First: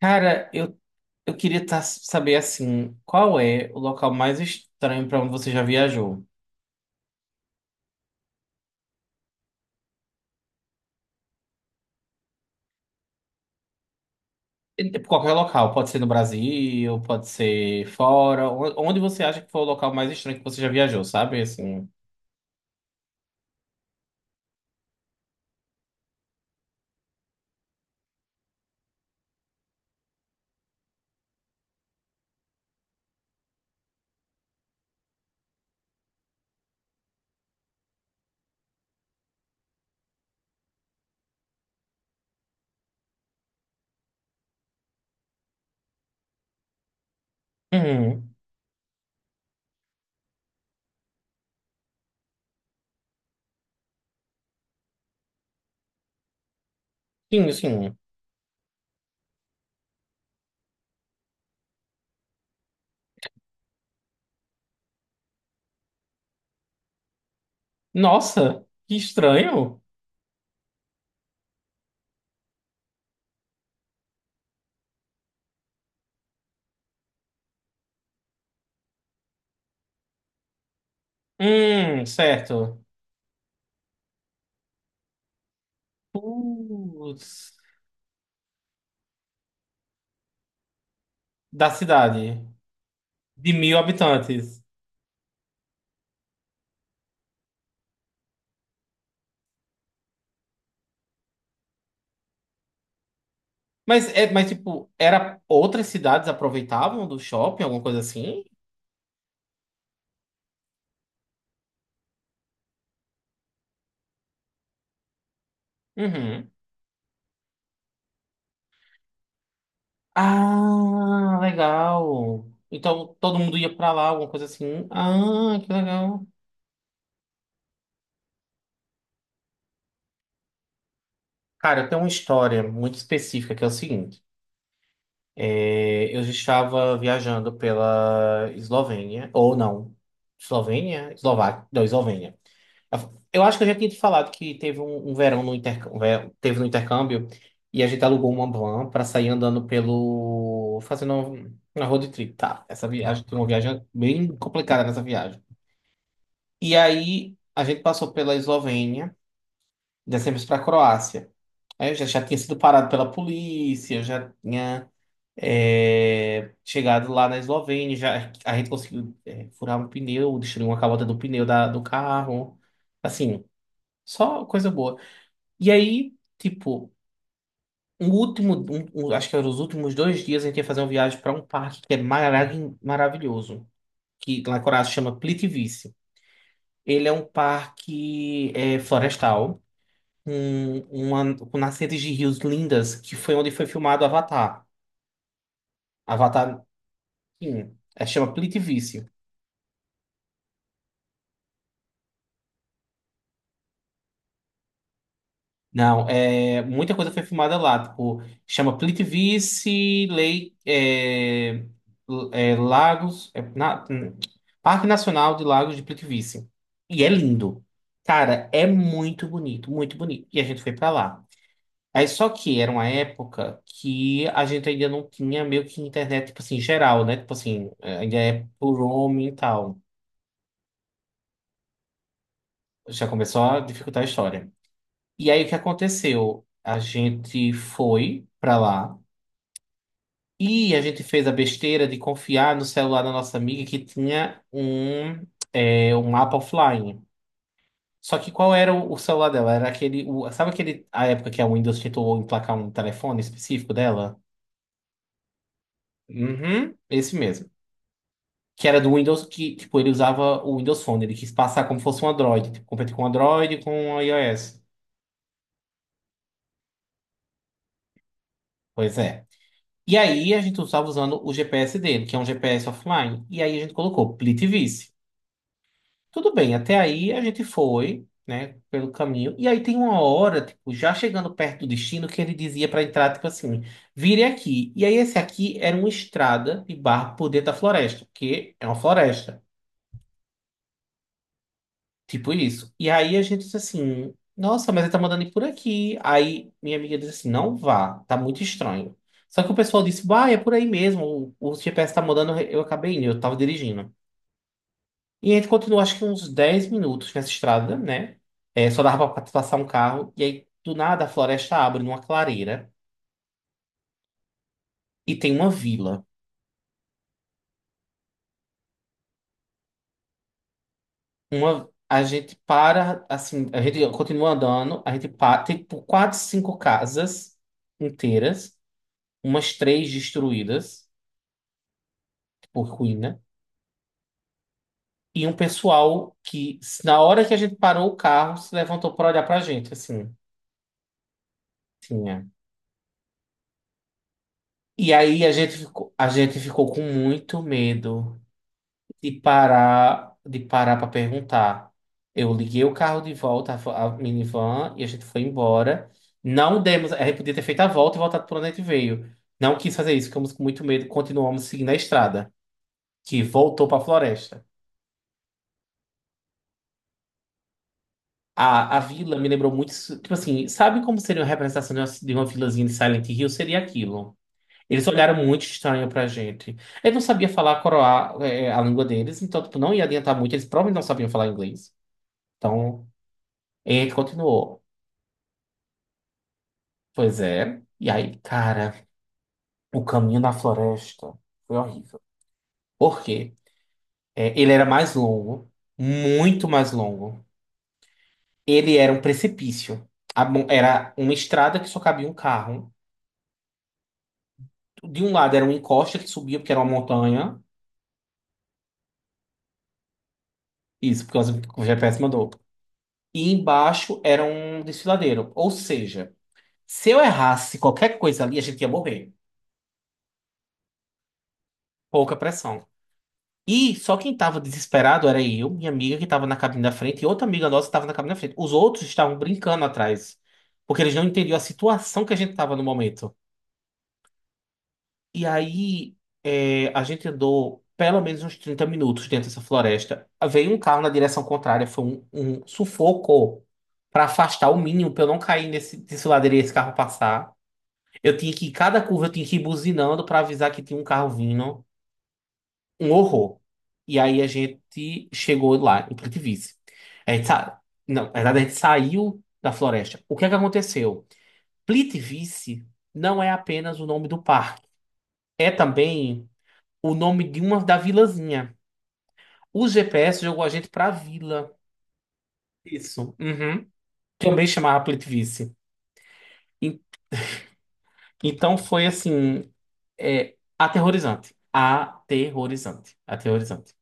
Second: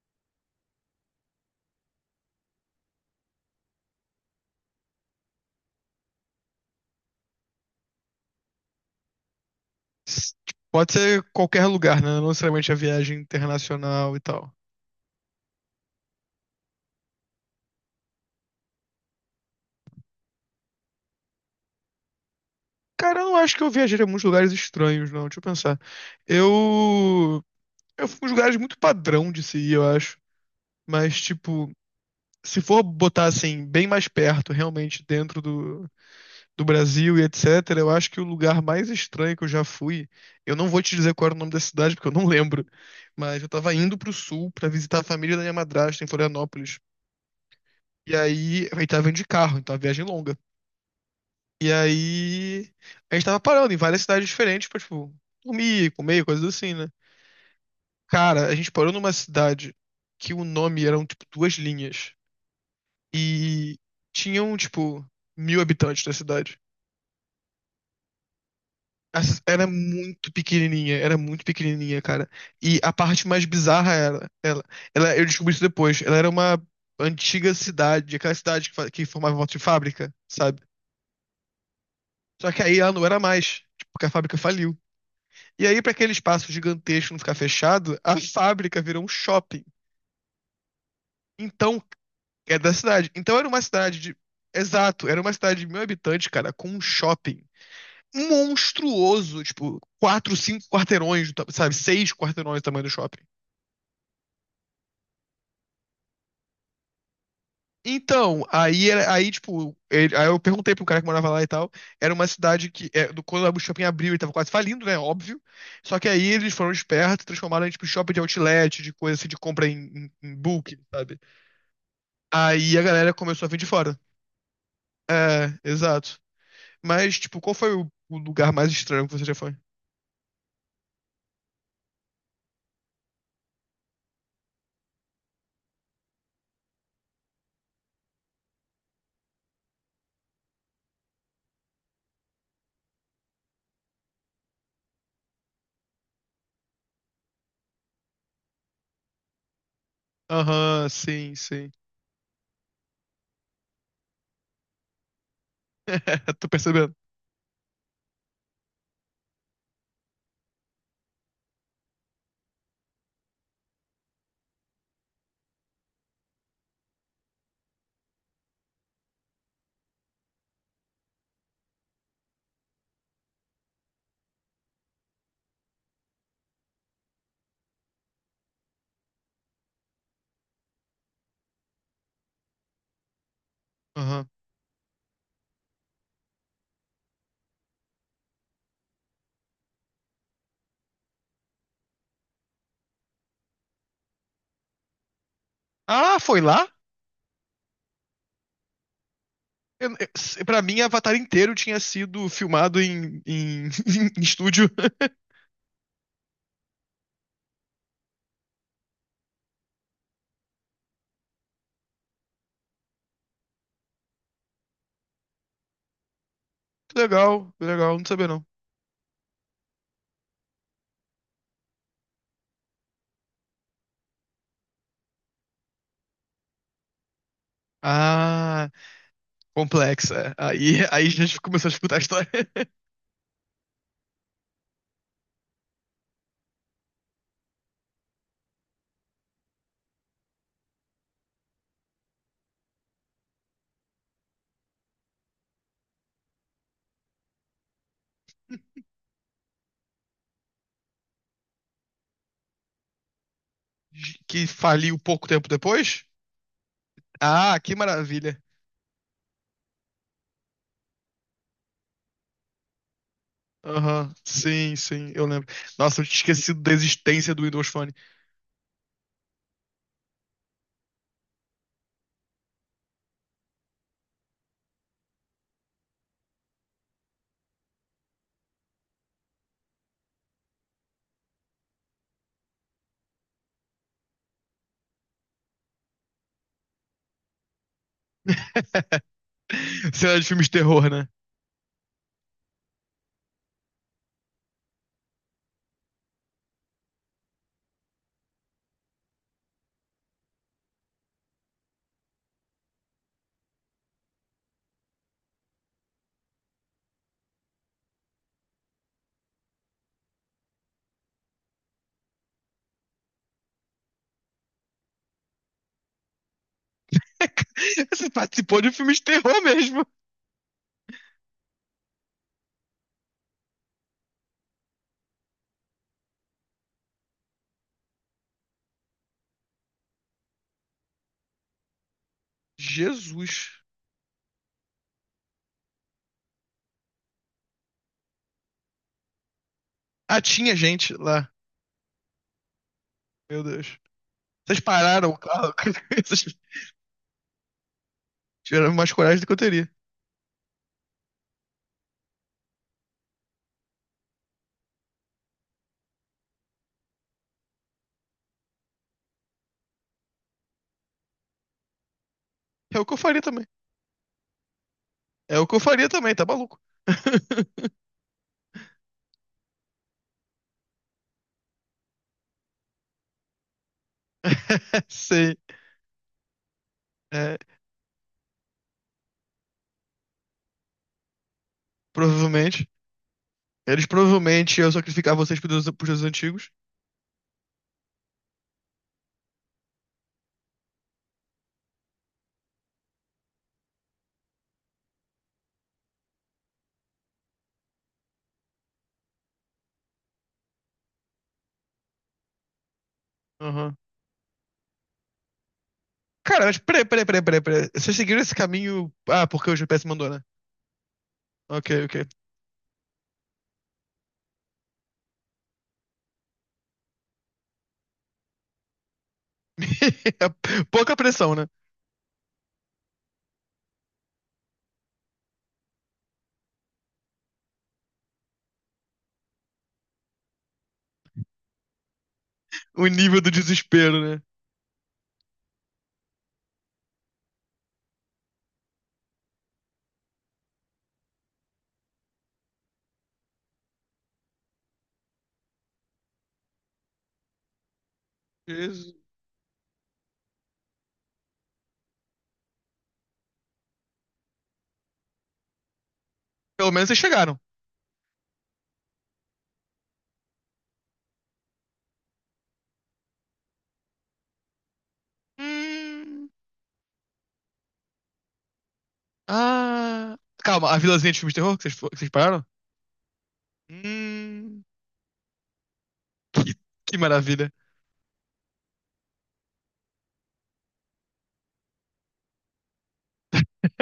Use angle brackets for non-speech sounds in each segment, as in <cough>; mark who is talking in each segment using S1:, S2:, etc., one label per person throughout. S1: Cara, eu queria saber assim, qual é o local mais estranho para onde você já viajou?
S2: S- Pode ser qualquer lugar, né? Não necessariamente a viagem internacional e tal.
S1: Qualquer local, pode ser no Brasil, pode ser fora, onde você acha que foi o local mais estranho que você já viajou, sabe? Assim.
S2: Cara, eu não acho que eu viajaria a muitos lugares estranhos, não. Deixa eu pensar. Eu. Eu fui em uns lugares muito padrão de se ir, eu acho. Mas, tipo, se for botar assim, bem mais perto, realmente, dentro do Brasil e etc., eu acho que o lugar mais estranho que eu já fui. Eu não vou te dizer qual era o nome da cidade, porque eu não lembro. Mas eu tava indo pro sul pra visitar a família da minha madrasta em Florianópolis. E
S1: Uhum.
S2: aí, eu tava indo de carro, então a viagem é longa. E aí a gente tava parando em várias cidades diferentes pra, tipo, dormir, comer, coisas assim, né?
S1: Sim, sim.
S2: Cara, a gente parou numa cidade que o nome eram, tipo, duas linhas. E tinham, tipo, mil habitantes da cidade.
S1: Nossa, que
S2: A
S1: estranho.
S2: era muito pequenininha, cara. E a parte mais bizarra era, ela, eu descobri isso depois, ela era uma antiga cidade, aquela cidade que formava volta de fábrica, sabe? Só que aí
S1: Certo.
S2: ela não era mais, tipo, porque a fábrica faliu. E aí, para aquele espaço gigantesco não ficar
S1: Putz.
S2: fechado, a fábrica virou um shopping.
S1: Da
S2: Então,
S1: cidade,
S2: é da cidade. Então era
S1: de
S2: uma
S1: mil
S2: cidade de.
S1: habitantes.
S2: Exato, era uma cidade de mil habitantes, cara, com um shopping monstruoso, tipo, quatro, cinco quarteirões, sabe? Seis quarteirões do tamanho do shopping.
S1: Mas é, mas tipo, era outras cidades aproveitavam do shopping, alguma coisa
S2: Então,
S1: assim?
S2: aí, aí tipo, aí eu perguntei pro cara que morava lá e tal. Era uma cidade que, é, quando o shopping abriu, ele tava quase falindo, né? Óbvio. Só que aí
S1: Uhum.
S2: eles foram espertos, transformaram em, tipo, shopping de outlet, de coisa assim, de compra em bulk, sabe?
S1: Ah, legal.
S2: Aí a galera
S1: Então todo
S2: começou a
S1: mundo
S2: vir de
S1: ia pra
S2: fora.
S1: lá, alguma coisa assim.
S2: É,
S1: Ah, que
S2: exato.
S1: legal.
S2: Mas, tipo, qual foi o lugar mais estranho que você já foi?
S1: Cara, eu tenho uma história muito específica que é o seguinte. Eu já estava viajando pela Eslovênia, ou não, Eslovênia? Eslováquia, não, Eslovênia. Eu acho que eu já tinha te falado que teve um verão no intercâmbio, teve no intercâmbio e a gente alugou uma van para sair andando pelo,
S2: Aham,
S1: fazendo
S2: sim, sim.
S1: uma road trip, tá? Essa viagem, tem uma viagem bem complicada nessa viagem.
S2: <laughs> Tô
S1: E
S2: percebendo.
S1: aí a gente passou pela Eslovênia, descemos para a Croácia. Aí eu já tinha sido parado pela polícia, eu já tinha chegado lá na Eslovênia, já, a gente conseguiu furar um pneu, destruir uma calota do pneu do carro. Assim, só coisa boa. E aí, tipo, um último, acho que eram os últimos dois dias, a gente ia fazer uma viagem para um parque que é maravilhoso,
S2: Aham.
S1: que lá na Croácia chama Plitvice. Ele é um parque florestal. Com, uma, com nascentes de rios lindas, que foi onde foi filmado Avatar.
S2: Ah, foi
S1: Avatar,
S2: lá?
S1: sim, é, chama Plitvice.
S2: Pra mim, Avatar inteiro tinha sido filmado <laughs> em estúdio. <laughs>
S1: Não, é, muita coisa foi filmada lá, tipo, chama Plitvice, Lei, Lagos, Parque Nacional de Lagos de Plitvice. E é
S2: Que
S1: lindo.
S2: legal, não sabia não.
S1: Cara, é muito bonito, muito bonito. E a gente foi pra lá. Aí só que era uma época que a gente ainda não tinha meio que internet, tipo assim, geral, né? Tipo assim, ainda é
S2: Ah,
S1: por roaming e tal.
S2: complexa. Aí a gente começou a escutar a história <laughs>
S1: Já começou a dificultar a história. E aí o que aconteceu? A gente foi pra lá e a gente fez a besteira de confiar no celular da nossa amiga que tinha um mapa offline. Só que qual era o celular dela? Era aquele. Sabe aquele, a época que a Windows tentou emplacar um telefone específico dela?
S2: que faliu pouco tempo depois.
S1: Uhum, esse mesmo.
S2: Ah, que maravilha.
S1: Que era do Windows, que, tipo, ele usava o Windows Phone, ele quis passar como fosse um Android, tipo, competir com o Android e com o
S2: Aham,
S1: iOS.
S2: sim, sim, eu lembro. Nossa, eu tinha esquecido da existência do Windows Phone.
S1: Pois é. E aí a gente estava usando o GPS dele, que é um GPS offline, e aí a gente colocou Plitvice. Tudo bem, até aí a gente foi, né, pelo caminho, e aí tem uma hora, tipo, já chegando perto do destino, que ele dizia para entrar, tipo assim, vire aqui. E aí esse aqui era uma estrada de barro por dentro da floresta, porque é uma
S2: <laughs>
S1: floresta.
S2: Cena de filme de terror, né?
S1: Tipo isso. E aí a gente disse assim, nossa, mas ele tá mandando ir por aqui. Aí minha amiga disse assim, não vá, tá muito estranho. Só que o pessoal disse, bah, é por aí mesmo, o GPS tá mandando, eu acabei indo, eu tava dirigindo. E a gente continuou acho que uns 10 minutos nessa estrada, né? É, só dava pra passar um carro. E aí, do nada, a floresta abre numa clareira e tem uma vila.
S2: <laughs> Você participou de um filme de terror mesmo.
S1: Uma, a gente para, assim, a gente continua andando, a gente para, tem tipo, quatro, cinco casas inteiras. Umas três destruídas, por ruína,
S2: Jesus.
S1: e um pessoal que, na hora que a gente parou o carro, se levantou para olhar pra gente, assim,
S2: Ah, tinha gente lá.
S1: tinha.
S2: Meu Deus. Vocês
S1: E
S2: pararam o
S1: aí
S2: carro. <laughs>
S1: a
S2: Vocês
S1: gente ficou com muito medo
S2: tiveram mais coragem do que eu teria.
S1: de parar para perguntar. Eu liguei o carro de volta, a a minivan, e a gente foi embora. Não demos, a gente podia ter feito a volta e voltado para onde a gente veio. Não quis fazer isso, ficamos com muito medo, continuamos seguindo a estrada,
S2: É o que eu
S1: que
S2: faria também.
S1: voltou para a floresta.
S2: É o que eu faria também, tá maluco? <laughs>
S1: A vila me lembrou muito. Tipo assim, sabe como seria uma representação de uma vilazinha de Silent Hill? Seria aquilo. Eles
S2: <laughs>
S1: olharam
S2: sim.
S1: muito estranho pra gente. Eu não sabia
S2: É,
S1: falar coroar a língua deles, então tipo, não ia adiantar muito. Eles provavelmente não sabiam falar inglês.
S2: provavelmente.
S1: Então,
S2: Eles
S1: ele
S2: provavelmente
S1: continuou.
S2: iam sacrificar vocês pros deuses, deuses antigos.
S1: Pois é. E aí, cara, o caminho na floresta foi horrível. Por quê? É, ele era mais longo, muito mais longo. Ele era um precipício. Era uma estrada que só cabia um carro.
S2: Aham.
S1: De um lado era uma encosta que subia,
S2: Cara,
S1: porque
S2: mas
S1: era uma
S2: peraí, peraí, peraí, peraí,
S1: montanha.
S2: peraí. Vocês seguiram esse caminho. Ah, porque o GPS mandou, né?
S1: Isso, porque o
S2: Ok,
S1: GPS
S2: ok.
S1: mandou. E embaixo era um desfiladeiro. Ou seja, se eu errasse qualquer coisa ali, a gente ia morrer.
S2: <laughs> Pouca pressão, né?
S1: Pouca pressão. E só quem estava desesperado era eu, minha amiga que estava na cabine da frente e outra amiga nossa que estava na cabine da frente. Os outros estavam brincando atrás, porque eles não entendiam a situação que a gente estava no
S2: O
S1: momento.
S2: nível do desespero, né?
S1: E aí, a gente andou pelo menos uns 30 minutos dentro dessa floresta. Veio um carro na direção contrária, foi um sufoco para afastar o mínimo, para eu não cair nesse ladeira e esse carro passar. Eu tinha que, ir, cada
S2: Jesus.
S1: curva eu tinha que ir buzinando para avisar que tinha um carro vindo. Um horror. E aí a gente chegou lá, em Plitvice.
S2: Pelo menos vocês
S1: A gente
S2: chegaram.
S1: sa... Não, na verdade a gente saiu da floresta. O que é que aconteceu? Plitvice não é apenas o nome do parque. É também
S2: Hum.
S1: o nome de uma da vilazinha. O
S2: Ah.
S1: GPS jogou a
S2: Calma,
S1: gente
S2: a
S1: pra
S2: vilazinha de filme de
S1: vila.
S2: terror que vocês pararam?
S1: Isso. Uhum. Também
S2: Hum,
S1: chamava Plitvice.
S2: que,
S1: E-
S2: que maravilha.
S1: Então foi assim, aterrorizante. Aterrorizante. Aterrorizante.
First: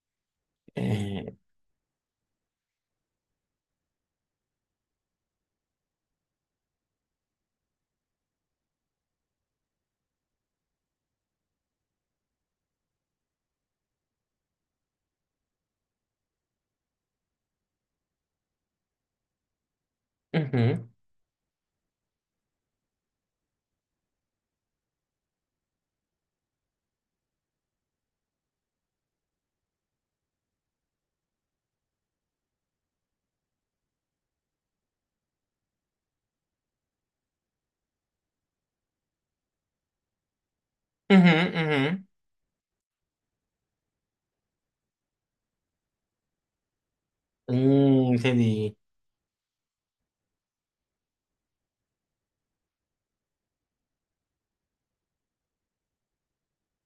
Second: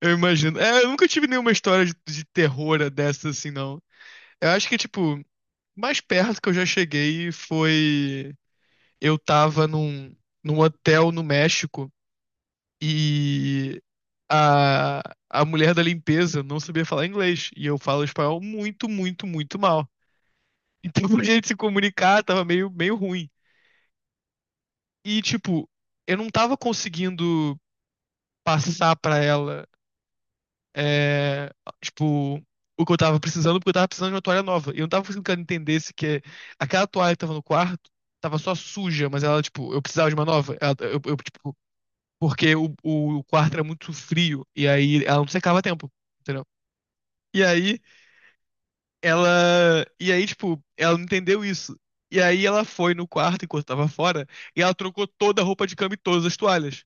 S2: Eu imagino. É, eu nunca tive
S1: É,
S2: nenhuma história de terror dessa assim, não. Eu acho que, tipo, mais perto que eu já cheguei foi. Eu tava num hotel no México e a, a mulher da limpeza não sabia falar inglês. E eu falo espanhol muito, muito, muito mal. <laughs>
S1: uhum,
S2: Então, pra gente se comunicar, tava meio, meio ruim. E, tipo, eu não tava conseguindo passar pra ela. É, tipo, o que eu tava precisando, porque eu tava precisando de uma toalha nova. E eu não tava conseguindo que ela entendesse que aquela toalha que tava no quarto tava só suja, mas ela, tipo, eu precisava de uma nova.
S1: uhum,
S2: Tipo,
S1: uhum.
S2: porque o quarto era muito frio, e aí ela não secava a tempo, entendeu? E aí
S1: Entendi.
S2: ela. E aí, tipo, ela não entendeu isso. E aí ela foi no quarto enquanto tava fora, e ela trocou toda a roupa de cama e todas as toalhas.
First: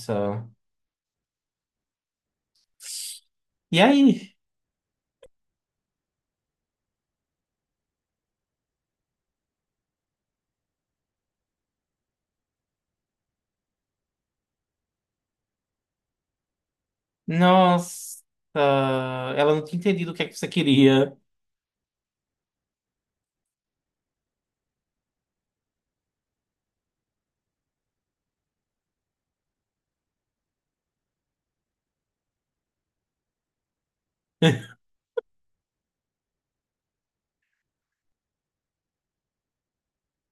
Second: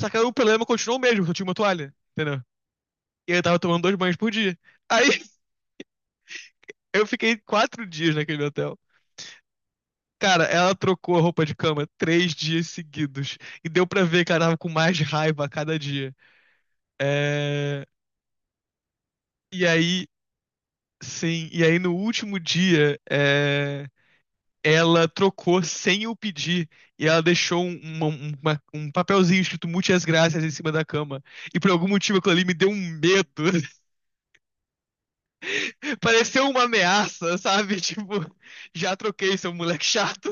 S2: Só que aí o problema continuou o mesmo, só tinha uma toalha, entendeu? E eu tava
S1: E
S2: tomando dois banhos por
S1: aí?
S2: dia. Aí eu fiquei 4 dias naquele hotel. Cara, ela trocou a roupa de cama 3 dias seguidos. E deu pra ver que ela tava com mais raiva a cada dia. É,
S1: Nossa. Ela não
S2: e
S1: tinha
S2: aí,
S1: entendido o que é que você queria.
S2: sim, e aí no último dia, é, ela trocou sem eu pedir. E ela deixou um papelzinho escrito Muitas Graças em cima da cama. E por algum motivo aquilo ali me deu um medo. <laughs>
S1: <laughs>
S2: Pareceu uma ameaça, sabe? <laughs> Tipo, já troquei, seu moleque chato.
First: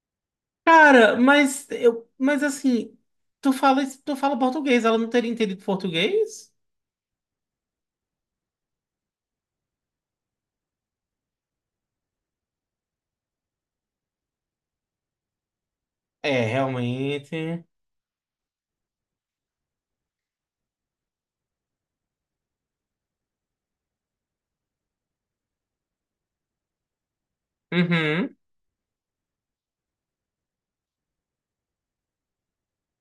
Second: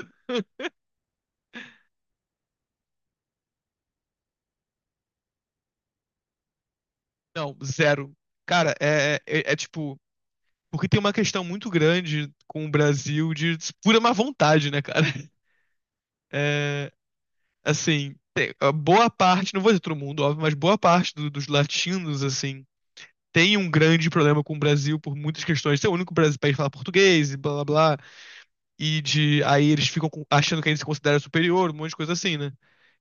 S1: Cara, mas eu, mas assim, tu fala português, ela não teria entendido português?
S2: Não, zero. Cara, tipo. Porque tem uma questão muito grande com o Brasil de pura má vontade, né, cara? <laughs>
S1: É,
S2: É,
S1: realmente.
S2: assim, a boa parte, não vou dizer todo mundo, óbvio, mas boa parte dos latinos, assim, tem um grande problema com o Brasil por muitas questões. Ser o único país que fala português e blá blá blá.
S1: Uhum.
S2: E de aí eles ficam achando que a gente se considera superior, um monte de coisa assim, né?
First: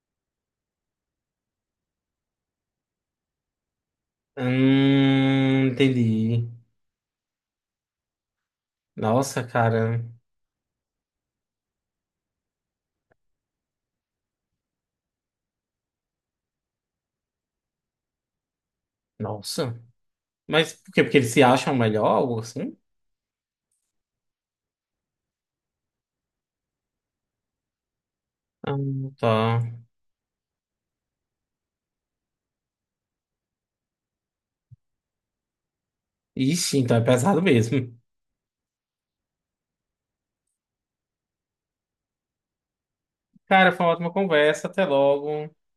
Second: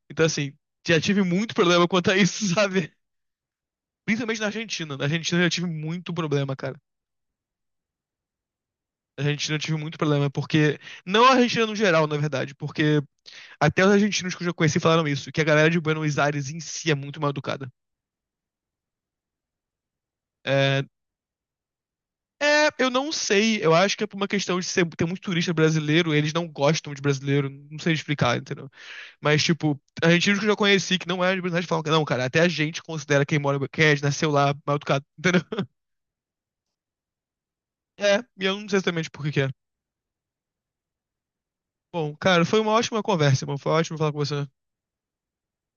S2: Então, assim, já tive muito problema quanto a isso, <laughs> sabe? Principalmente na Argentina. Na Argentina eu já tive muito
S1: Entendi.
S2: problema, cara. Na
S1: Nossa,
S2: Argentina eu tive muito
S1: cara.
S2: problema, porque. Não a Argentina no geral, na verdade, porque até os argentinos que eu já conheci falaram isso, que a galera de Buenos Aires em si é muito mal educada.
S1: Nossa. Mas
S2: É,
S1: por quê? Porque eles se acham melhor, algo
S2: é,
S1: assim?
S2: eu não sei, eu acho que é por uma questão de ser, ter muito turista brasileiro, eles não gostam de brasileiro, não sei explicar, entendeu?
S1: Ah,
S2: Mas, tipo,
S1: tá.
S2: argentinos que eu já conheci que não é de Buenos Aires falam que não, cara, até a gente considera quem mora, quem é, nasceu lá, mal educado, <laughs> entendeu?
S1: Ixi, então é pesado mesmo.
S2: É, e eu não sei exatamente por que que é. Bom, cara, foi uma ótima conversa, irmão, foi
S1: Cara, foi uma
S2: ótimo falar
S1: ótima
S2: com você.
S1: conversa. Até logo.